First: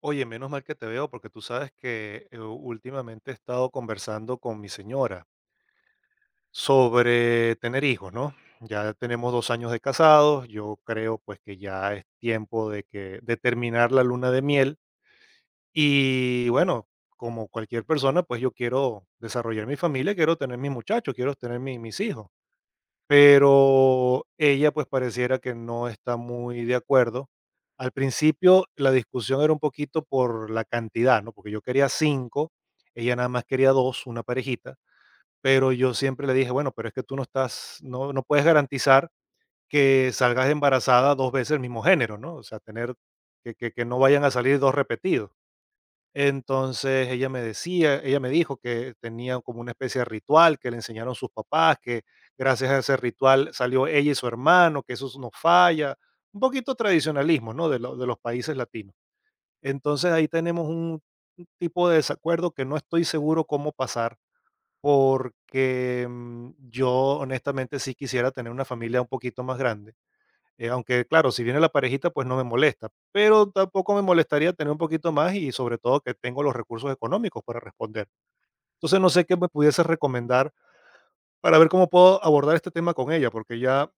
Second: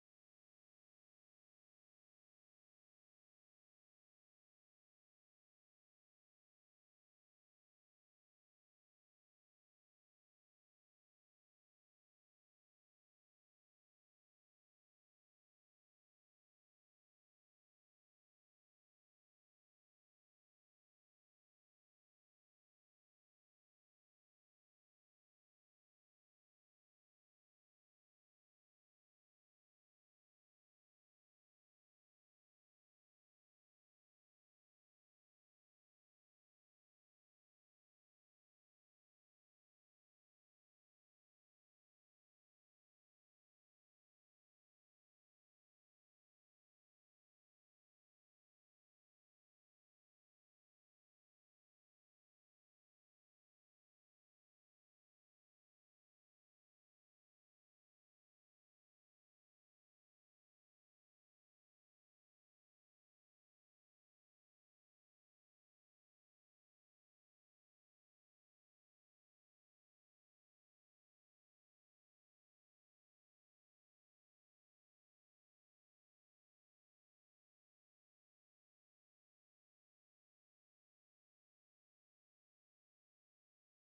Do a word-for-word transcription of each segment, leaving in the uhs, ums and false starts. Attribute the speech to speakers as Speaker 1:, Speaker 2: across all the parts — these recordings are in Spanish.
Speaker 1: Oye, menos mal que te veo porque tú sabes que eh, últimamente he estado conversando con mi señora sobre tener hijos, ¿no? Ya tenemos dos años de casados, yo creo pues que ya es tiempo de que de terminar la luna de miel y bueno, como cualquier persona, pues yo quiero desarrollar mi familia, quiero tener mis muchachos, quiero tener mi- mis hijos. Pero ella, pues, pareciera que no está muy de acuerdo. Al principio, la discusión era un poquito por la cantidad, ¿no? Porque yo quería cinco, ella nada más quería dos, una parejita, pero yo siempre le dije: "Bueno, pero es que tú no estás no no puedes garantizar que salgas embarazada dos veces el mismo género, ¿no? O sea, tener que que que no vayan a salir dos repetidos". Entonces ella me decía ella me dijo que tenían como una especie de ritual que le enseñaron sus papás, que gracias a ese ritual salió ella y su hermano, que eso no falla, un poquito tradicionalismo, ¿no?, de lo de los países latinos. Entonces ahí tenemos un un tipo de desacuerdo que no estoy seguro cómo pasar, porque, mm, yo honestamente sí quisiera tener una familia un poquito más grande. Eh, aunque, claro, si viene la parejita, pues no me molesta, pero tampoco me molestaría tener un poquito más y sobre todo que tengo los recursos económicos para responder. Entonces, no sé qué me pudiese recomendar para ver cómo puedo abordar este tema con ella, porque ya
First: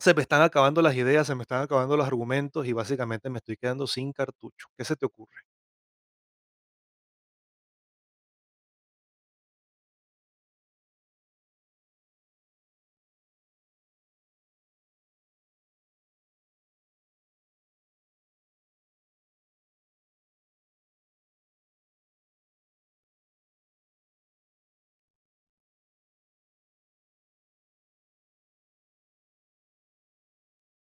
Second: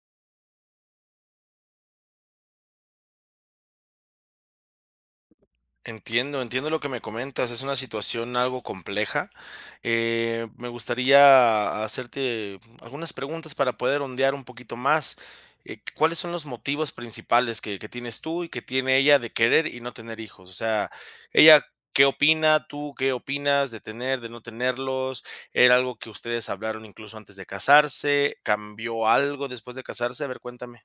Speaker 1: se me están acabando las ideas, se me están acabando los argumentos y básicamente me estoy quedando sin cartucho. ¿Qué se te ocurre?
Speaker 2: Entiendo, entiendo lo que me comentas. Es una situación algo compleja. Eh, me gustaría hacerte algunas preguntas para poder ondear un poquito más. Eh, ¿cuáles son los motivos principales que, que tienes tú y que tiene ella de querer y no tener hijos? O sea, ella, ¿qué opina? ¿Tú qué opinas de tener, de no tenerlos? ¿Era algo que ustedes hablaron incluso antes de casarse? ¿Cambió algo después de casarse? A ver, cuéntame.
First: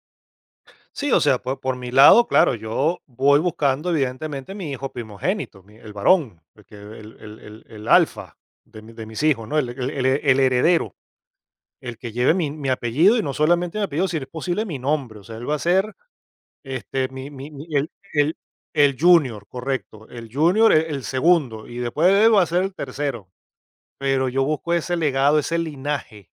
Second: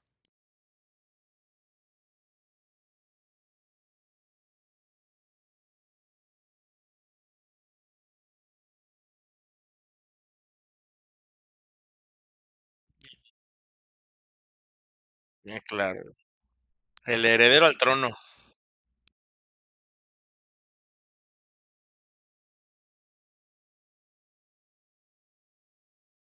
Speaker 1: Sí, o sea, por, por mi lado, claro, yo voy buscando evidentemente mi hijo primogénito, mi- el varón, el, que- el, el- el- el alfa de, mi- de mis hijos, ¿no? el el- el- el heredero, el que lleve mi mi apellido, y no solamente mi apellido, si es posible, mi nombre. O sea, él va a
Speaker 2: Eh,
Speaker 1: ser,
Speaker 2: claro.
Speaker 1: este,
Speaker 2: El
Speaker 1: mi mi mi
Speaker 2: heredero al
Speaker 1: el
Speaker 2: trono.
Speaker 1: el el junior, correcto, el junior, el el segundo, y después de él va a ser el tercero. Pero yo busco ese legado, ese linaje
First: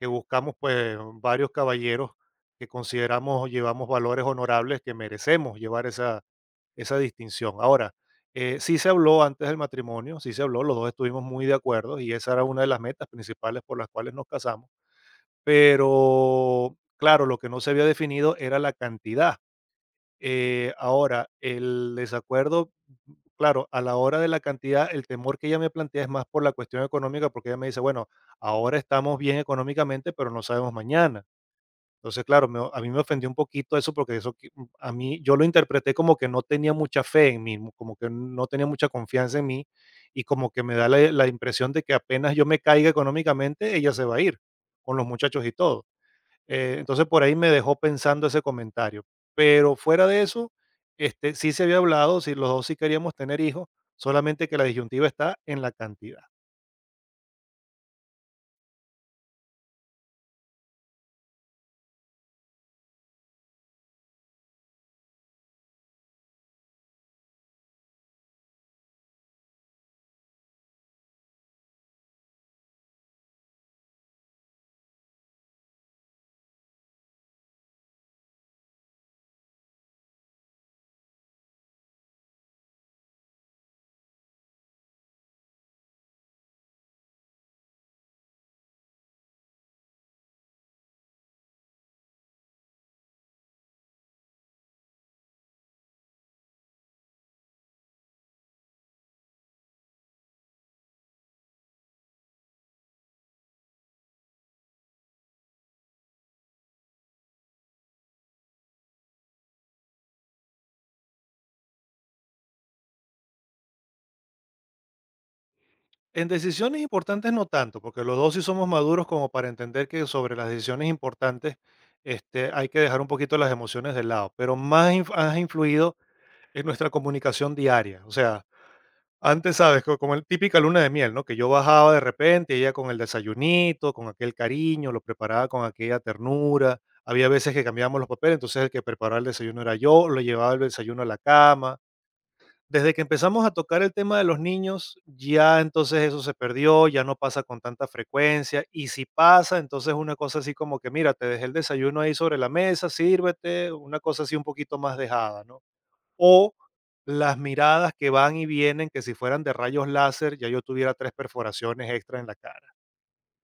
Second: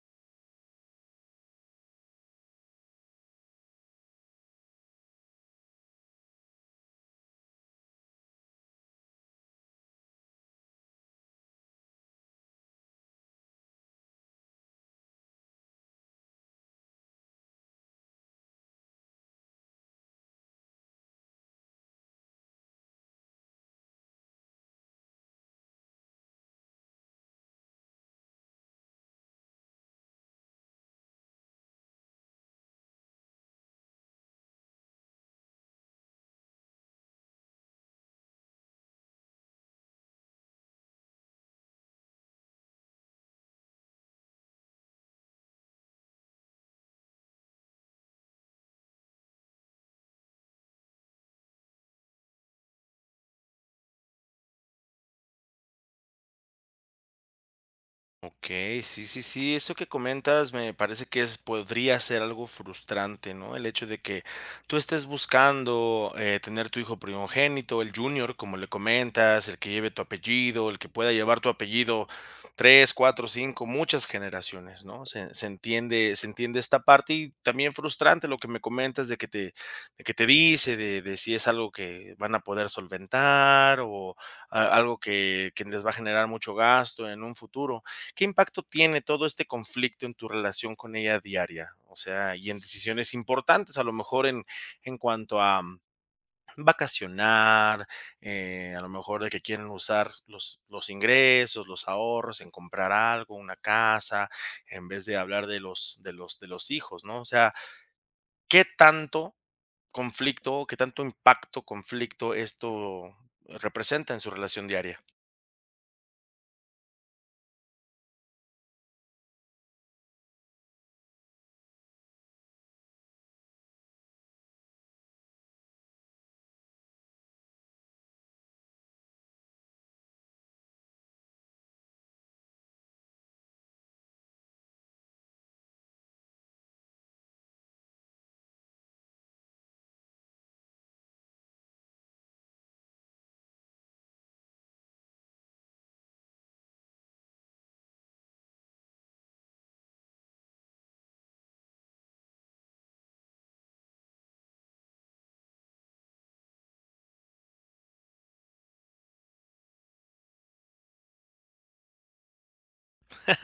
Speaker 1: que buscamos, pues, varios caballeros que consideramos, llevamos valores honorables, que merecemos llevar esa esa distinción. Ahora, eh, sí se habló antes del matrimonio, sí se habló, los dos estuvimos muy de acuerdo, y esa era una de las metas principales por las cuales nos casamos. Pero, claro, lo que no se había definido era la cantidad. Eh, ahora, el desacuerdo, claro, a la hora de la cantidad, el temor que ella me plantea es más por la cuestión económica, porque ella me dice, bueno, ahora estamos bien económicamente, pero no sabemos mañana. Entonces, claro, me a mí me ofendió un poquito eso, porque eso que mm, a mí yo lo interpreté como que no tenía mucha fe en mí, como que no tenía mucha confianza en mí y como que me da la la impresión de que apenas yo me caiga económicamente, ella se va a ir con los muchachos y todo. Eh, entonces por ahí me dejó pensando ese comentario. Pero fuera de eso, este, sí se había hablado, si los dos sí queríamos tener hijos, solamente que la disyuntiva está en la cantidad.
Speaker 2: Okey, sí, sí, sí, eso que comentas me parece que es podría ser algo frustrante, ¿no? El hecho de que tú estés buscando, eh, tener tu hijo primogénito, el junior, como le comentas, el que lleve tu apellido, el que pueda llevar tu apellido tres, cuatro, cinco, muchas generaciones, ¿no? Se se entiende se entiende esta parte y también frustrante lo que me comentas de que te de que te dice, de de si es algo que van a poder solventar o a algo que que les va a generar mucho gasto en un futuro. ¿Qué impacto tiene todo este conflicto en tu relación con ella diaria? O sea, y en decisiones importantes, a lo mejor en, en cuanto a mm, vacacionar, eh, a lo mejor de que quieren usar los, los ingresos, los ahorros, en comprar algo, una casa, en vez de hablar de los, de los, de los hijos, ¿no? O sea, ¿qué tanto conflicto, qué tanto impacto, conflicto esto representa en su relación diaria?
Speaker 1: En decisiones importantes no tanto, porque los dos sí somos maduros como para entender que sobre las decisiones importantes este, hay que dejar un poquito las emociones de lado, pero más inf- ha influido en nuestra comunicación diaria. O sea, antes, ¿sabes? Co Como el típica luna de miel, ¿no? Que yo bajaba de repente, ella con el desayunito, con aquel cariño, lo preparaba con aquella ternura. Había veces que cambiábamos los papeles, entonces el que preparaba el desayuno era yo, lo llevaba el desayuno a la cama. Desde que empezamos a tocar el tema de los niños, ya entonces eso se perdió, ya no pasa con tanta frecuencia. Y si pasa, entonces una cosa así como que, mira, te dejé el desayuno ahí sobre la mesa, sírvete, una cosa así un poquito más dejada, ¿no? O las miradas que van y vienen, que si fueran de rayos láser, ya yo tuviera tres perforaciones extra en la cara.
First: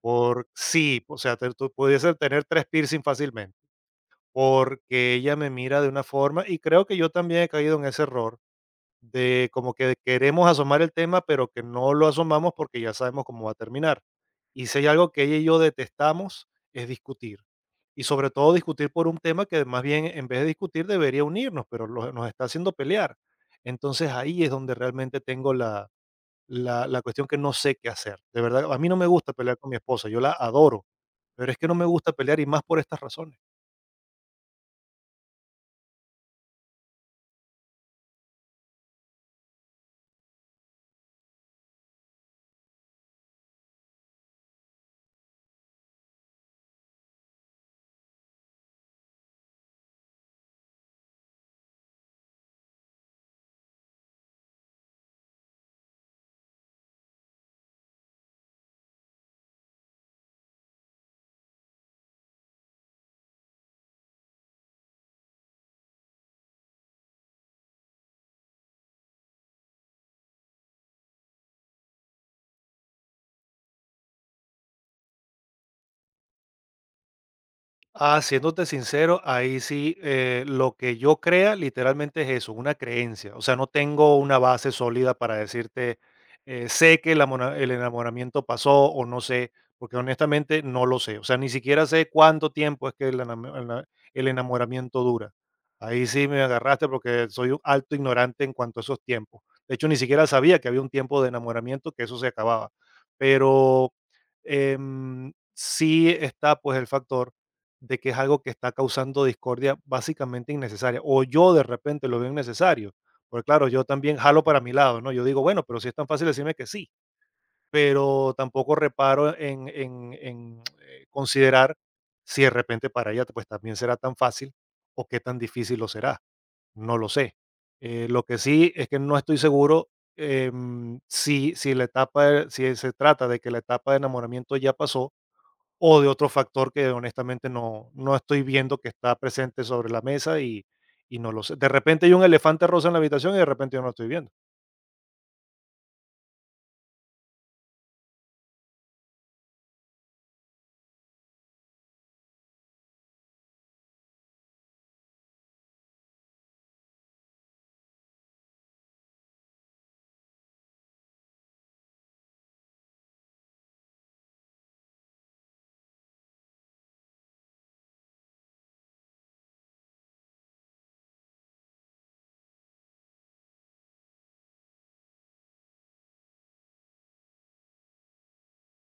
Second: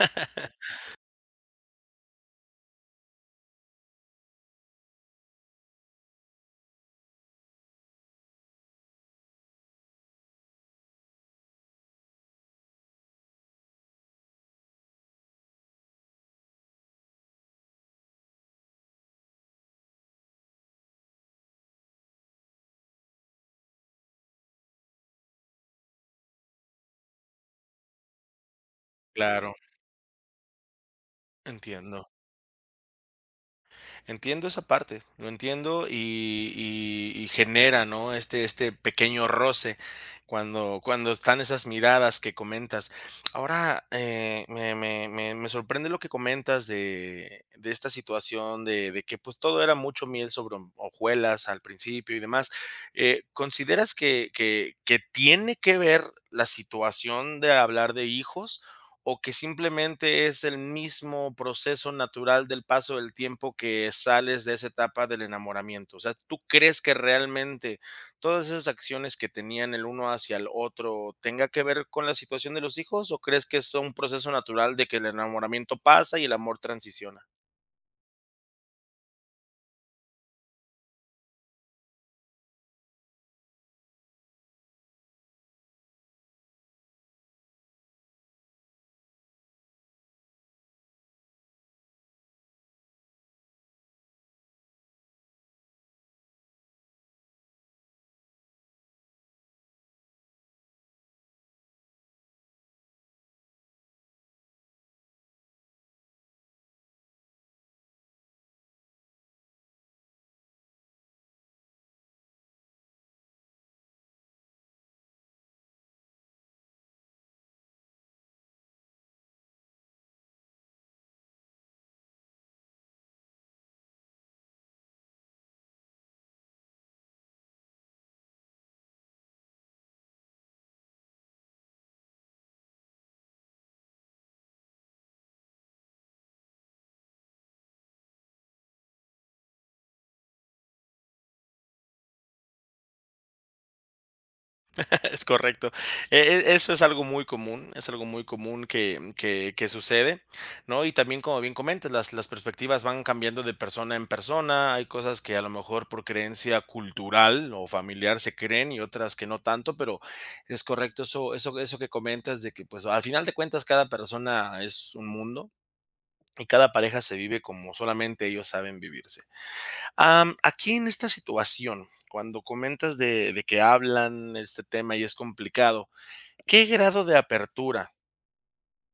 Speaker 1: Por sí, o sea, te- tú pudiese tener tres piercing fácilmente, porque ella me mira de una forma y creo que yo también he caído en ese error de como que queremos asomar el tema, pero que no lo asomamos porque ya sabemos cómo va a terminar. Y si hay algo que ella y yo detestamos, es discutir. Y sobre todo discutir por un tema que más bien en vez de discutir debería unirnos, pero lo- nos está haciendo pelear. Entonces ahí es donde realmente tengo la, la, la cuestión que no sé qué hacer. De verdad, a mí no me gusta
Speaker 2: Claro,
Speaker 1: pelear con mi esposa, yo la adoro, pero es que no me
Speaker 2: entiendo.
Speaker 1: gusta pelear y más por estas razones.
Speaker 2: Entiendo esa parte, lo entiendo y, y- y genera, ¿no? Este, este pequeño roce cuando, cuando están esas miradas que comentas. Ahora, eh, me, me- me- me sorprende lo que comentas de, de esta situación, de, de que pues todo era mucho miel sobre ho- hojuelas al principio y demás. Eh, ¿consideras que, que que tiene que ver la situación de hablar de hijos, o que simplemente es el mismo proceso natural del paso del tiempo que sales de esa etapa del enamoramiento? O sea, ¿tú crees que realmente todas esas acciones que tenían el uno hacia el otro tenga que ver con la situación de los hijos o crees que es un proceso natural de que el enamoramiento pasa y el amor transiciona?
Speaker 1: Ah, siéndote sincero, ahí sí, eh, lo que yo crea literalmente es eso, una creencia. O sea, no tengo una base sólida para decirte, eh, sé que el, amora- el enamoramiento pasó o no sé, porque honestamente no lo sé. O sea, ni siquiera sé cuánto tiempo es que el, enamo- el na- el enamoramiento dura. Ahí sí me agarraste porque soy un alto ignorante en cuanto a esos tiempos. De hecho, ni siquiera sabía que había un tiempo de enamoramiento, que eso se acababa. Pero em, sí está pues el factor de que es algo que está causando discordia básicamente innecesaria, o yo de repente lo veo innecesario, porque claro, yo también jalo para mi lado, ¿no? Yo digo, bueno, pero si es tan fácil decirme que sí, pero tampoco reparo en, en- en, eh, considerar si de repente para ella pues también será tan fácil o qué tan difícil lo será, no lo sé. Eh, lo que sí es que no estoy seguro em, si, si, la etapa, de- si se trata de que la etapa de enamoramiento ya pasó o de otro factor que honestamente no, no estoy viendo que está presente sobre la mesa y, y no lo sé. De repente hay un elefante rosa en la habitación y de repente yo no lo estoy viendo.
Speaker 2: Es correcto. E e eso es algo muy común, es algo muy común que que que sucede, ¿no? Y también, como bien comentas, las las perspectivas van cambiando de persona en persona. Hay cosas que a lo mejor por creencia cultural o familiar se creen y otras que no tanto, pero es correcto eso eso eso que comentas de que, pues, al final de cuentas cada persona es un mundo y cada pareja se vive como solamente ellos saben vivirse. Am, aquí en esta situación, cuando comentas de de que hablan este tema y es complicado, ¿qué grado de apertura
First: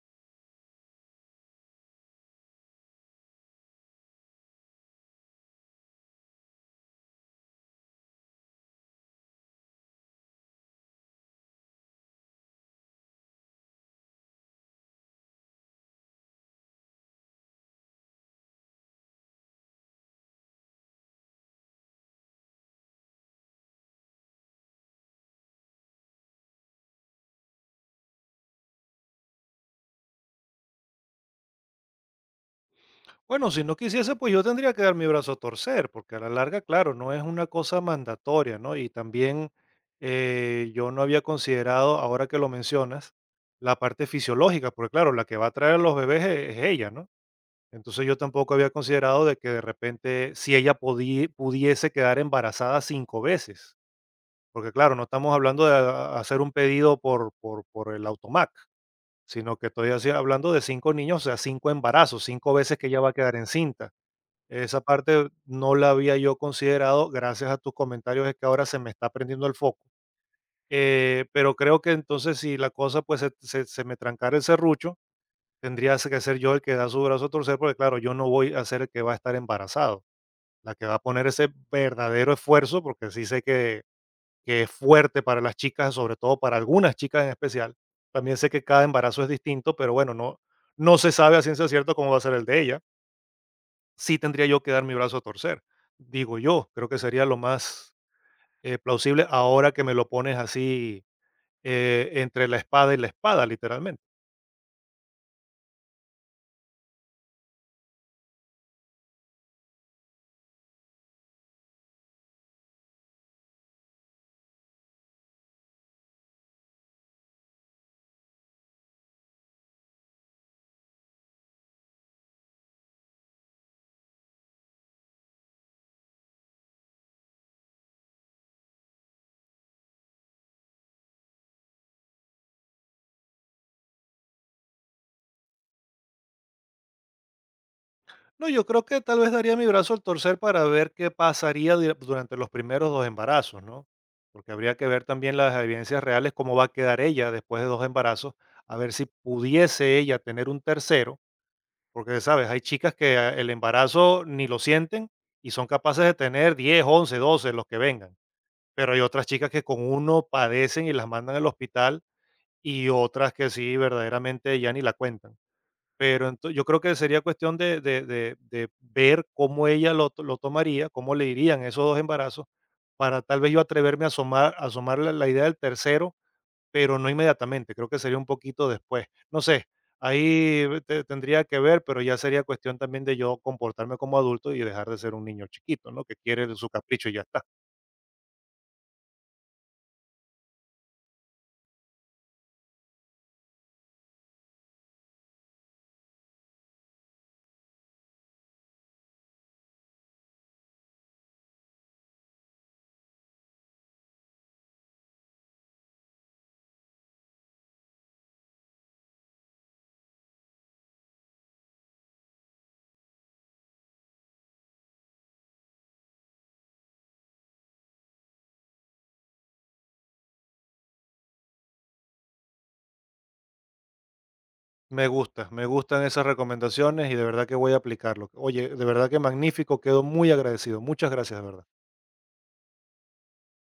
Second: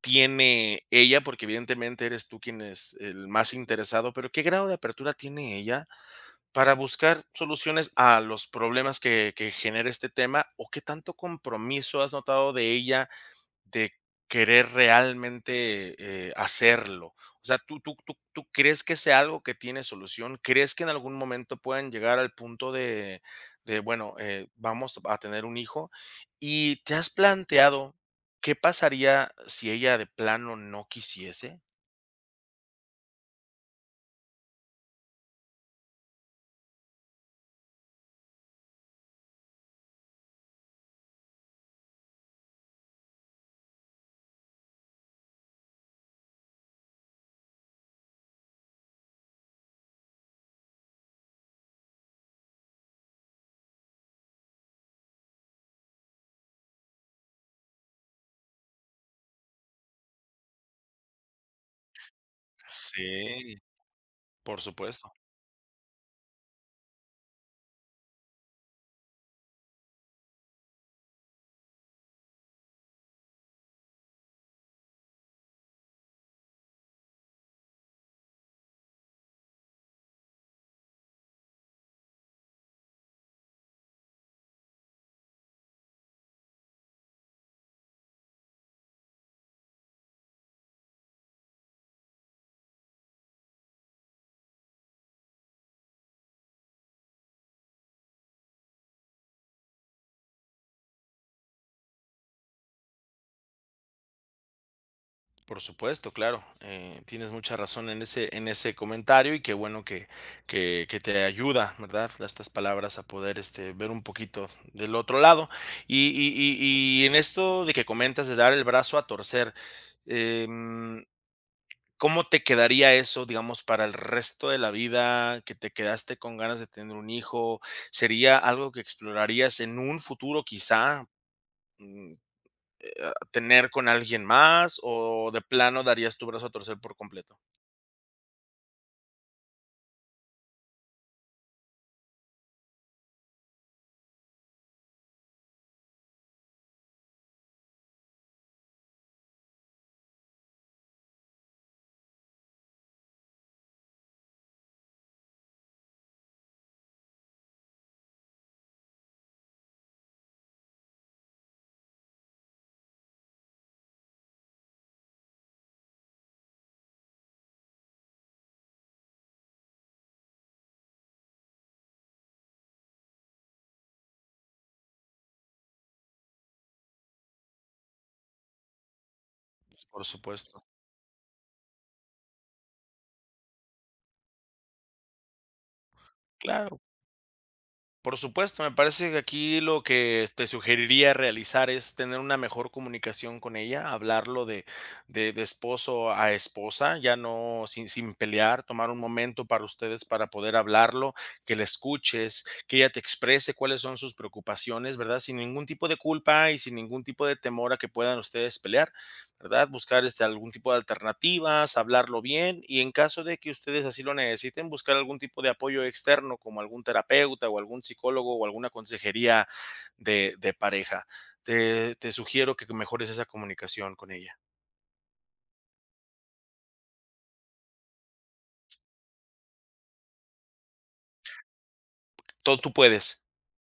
Speaker 2: tiene ella? Porque evidentemente eres tú quien es el más interesado, pero ¿qué grado de apertura tiene ella para buscar soluciones a los problemas que, que genera este tema? ¿O qué tanto compromiso has notado de ella de querer realmente, eh, hacerlo? O sea, ¿tú tú tú tú crees que sea algo que tiene solución? ¿Crees que en algún momento puedan llegar al punto de de, bueno, eh, vamos a tener un hijo? ¿Y te has planteado qué pasaría si ella de plano no quisiese?
Speaker 1: Bueno, si no quisiese, pues yo tendría que dar mi brazo a torcer, porque a la larga, claro, no es una cosa mandatoria, ¿no? Y también eh, yo no había considerado, ahora que lo mencionas, la parte fisiológica, porque claro, la que va a traer a los bebés e- es, ella, ¿no? Entonces yo tampoco había considerado de que de repente si ella podí- pudiese quedar embarazada cinco veces, porque claro, no estamos hablando de a- hacer un pedido por, por, por el automac, sino que estoy así hablando de cinco niños, o sea, cinco embarazos, cinco veces que ella va a quedar
Speaker 2: Sí,
Speaker 1: encinta.
Speaker 2: por
Speaker 1: Esa
Speaker 2: supuesto.
Speaker 1: parte no la había yo considerado, gracias a tus comentarios es que ahora se me está prendiendo el foco. Eh, pero creo que entonces si la cosa pues se, se- se me trancara el serrucho, tendría que ser yo el que da su brazo a torcer, porque claro, yo no voy a ser el que va a estar embarazado, la que va a poner ese verdadero esfuerzo, porque sí sé que, que es fuerte para las chicas, sobre todo para algunas chicas en especial. También sé que cada embarazo es distinto, pero bueno, no, no se sabe a ciencia cierta cómo va a ser el de ella. Sí tendría yo que dar mi brazo a torcer, digo yo, creo que sería lo más eh, plausible. Ahora que me lo pones así, eh, entre la espada y la espada, literalmente.
Speaker 2: Por supuesto, claro. eh, tienes mucha razón en ese, en ese comentario y qué bueno que, que, que te ayuda, ¿verdad? Estas palabras a poder este, ver un poquito del otro lado. Y, y- y- y en esto de que comentas de dar el brazo a torcer, em, ¿cómo te quedaría eso, digamos, para el resto de la vida? ¿Que te quedaste con ganas de tener un hijo? ¿Sería algo que explorarías en un futuro quizá? Mm, ¿tener con alguien más o de plano darías tu brazo a torcer por completo?
Speaker 1: No, yo creo que tal vez daría mi brazo al torcer para ver qué pasaría dura- durante los primeros dos embarazos, ¿no? Porque habría que ver también las evidencias reales, cómo va a quedar ella después de dos embarazos, a ver si pudiese ella tener un tercero, porque sabes, hay chicas que eh, el embarazo ni lo sienten y son capaces de tener diez, once, doce, los que vengan. Pero hay otras chicas que con uno padecen y las mandan al hospital, y otras que sí, verdaderamente ya ni la cuentan. Pero ento yo creo que sería cuestión de de de de ver cómo ella lo to lo tomaría, cómo le irían esos dos embarazos, para tal vez yo atreverme a asomar asomarle la la idea del tercero, pero no inmediatamente, creo que sería un poquito después. No sé,
Speaker 2: Por supuesto.
Speaker 1: ahí te tendría que ver, pero ya sería cuestión también de yo comportarme como adulto y dejar de ser un niño chiquito, ¿no? Que quiere su
Speaker 2: Claro,
Speaker 1: capricho y ya está.
Speaker 2: por supuesto. Me parece que aquí lo que te sugeriría realizar es tener una mejor comunicación con ella, hablarlo de, de, de esposo a esposa, ya no sin, sin pelear, tomar un momento para ustedes para poder hablarlo, que la escuches, que ella te exprese cuáles son sus preocupaciones, ¿verdad? Sin ningún tipo de culpa y sin ningún tipo de temor a que puedan ustedes pelear. ¿Verdad? Buscar este, algún tipo de alternativas, hablarlo bien y en caso de que ustedes así lo necesiten, buscar algún tipo de apoyo externo como algún terapeuta o algún psicólogo o alguna consejería de, de pareja. Te, te sugiero que mejores esa comunicación con ella.
Speaker 1: Me gusta, me gustan esas recomendaciones y de verdad que voy a aplicarlo. Oye, de verdad que magnífico, quedo muy agradecido. Muchas gracias, de verdad.
Speaker 2: Todo tú puedes.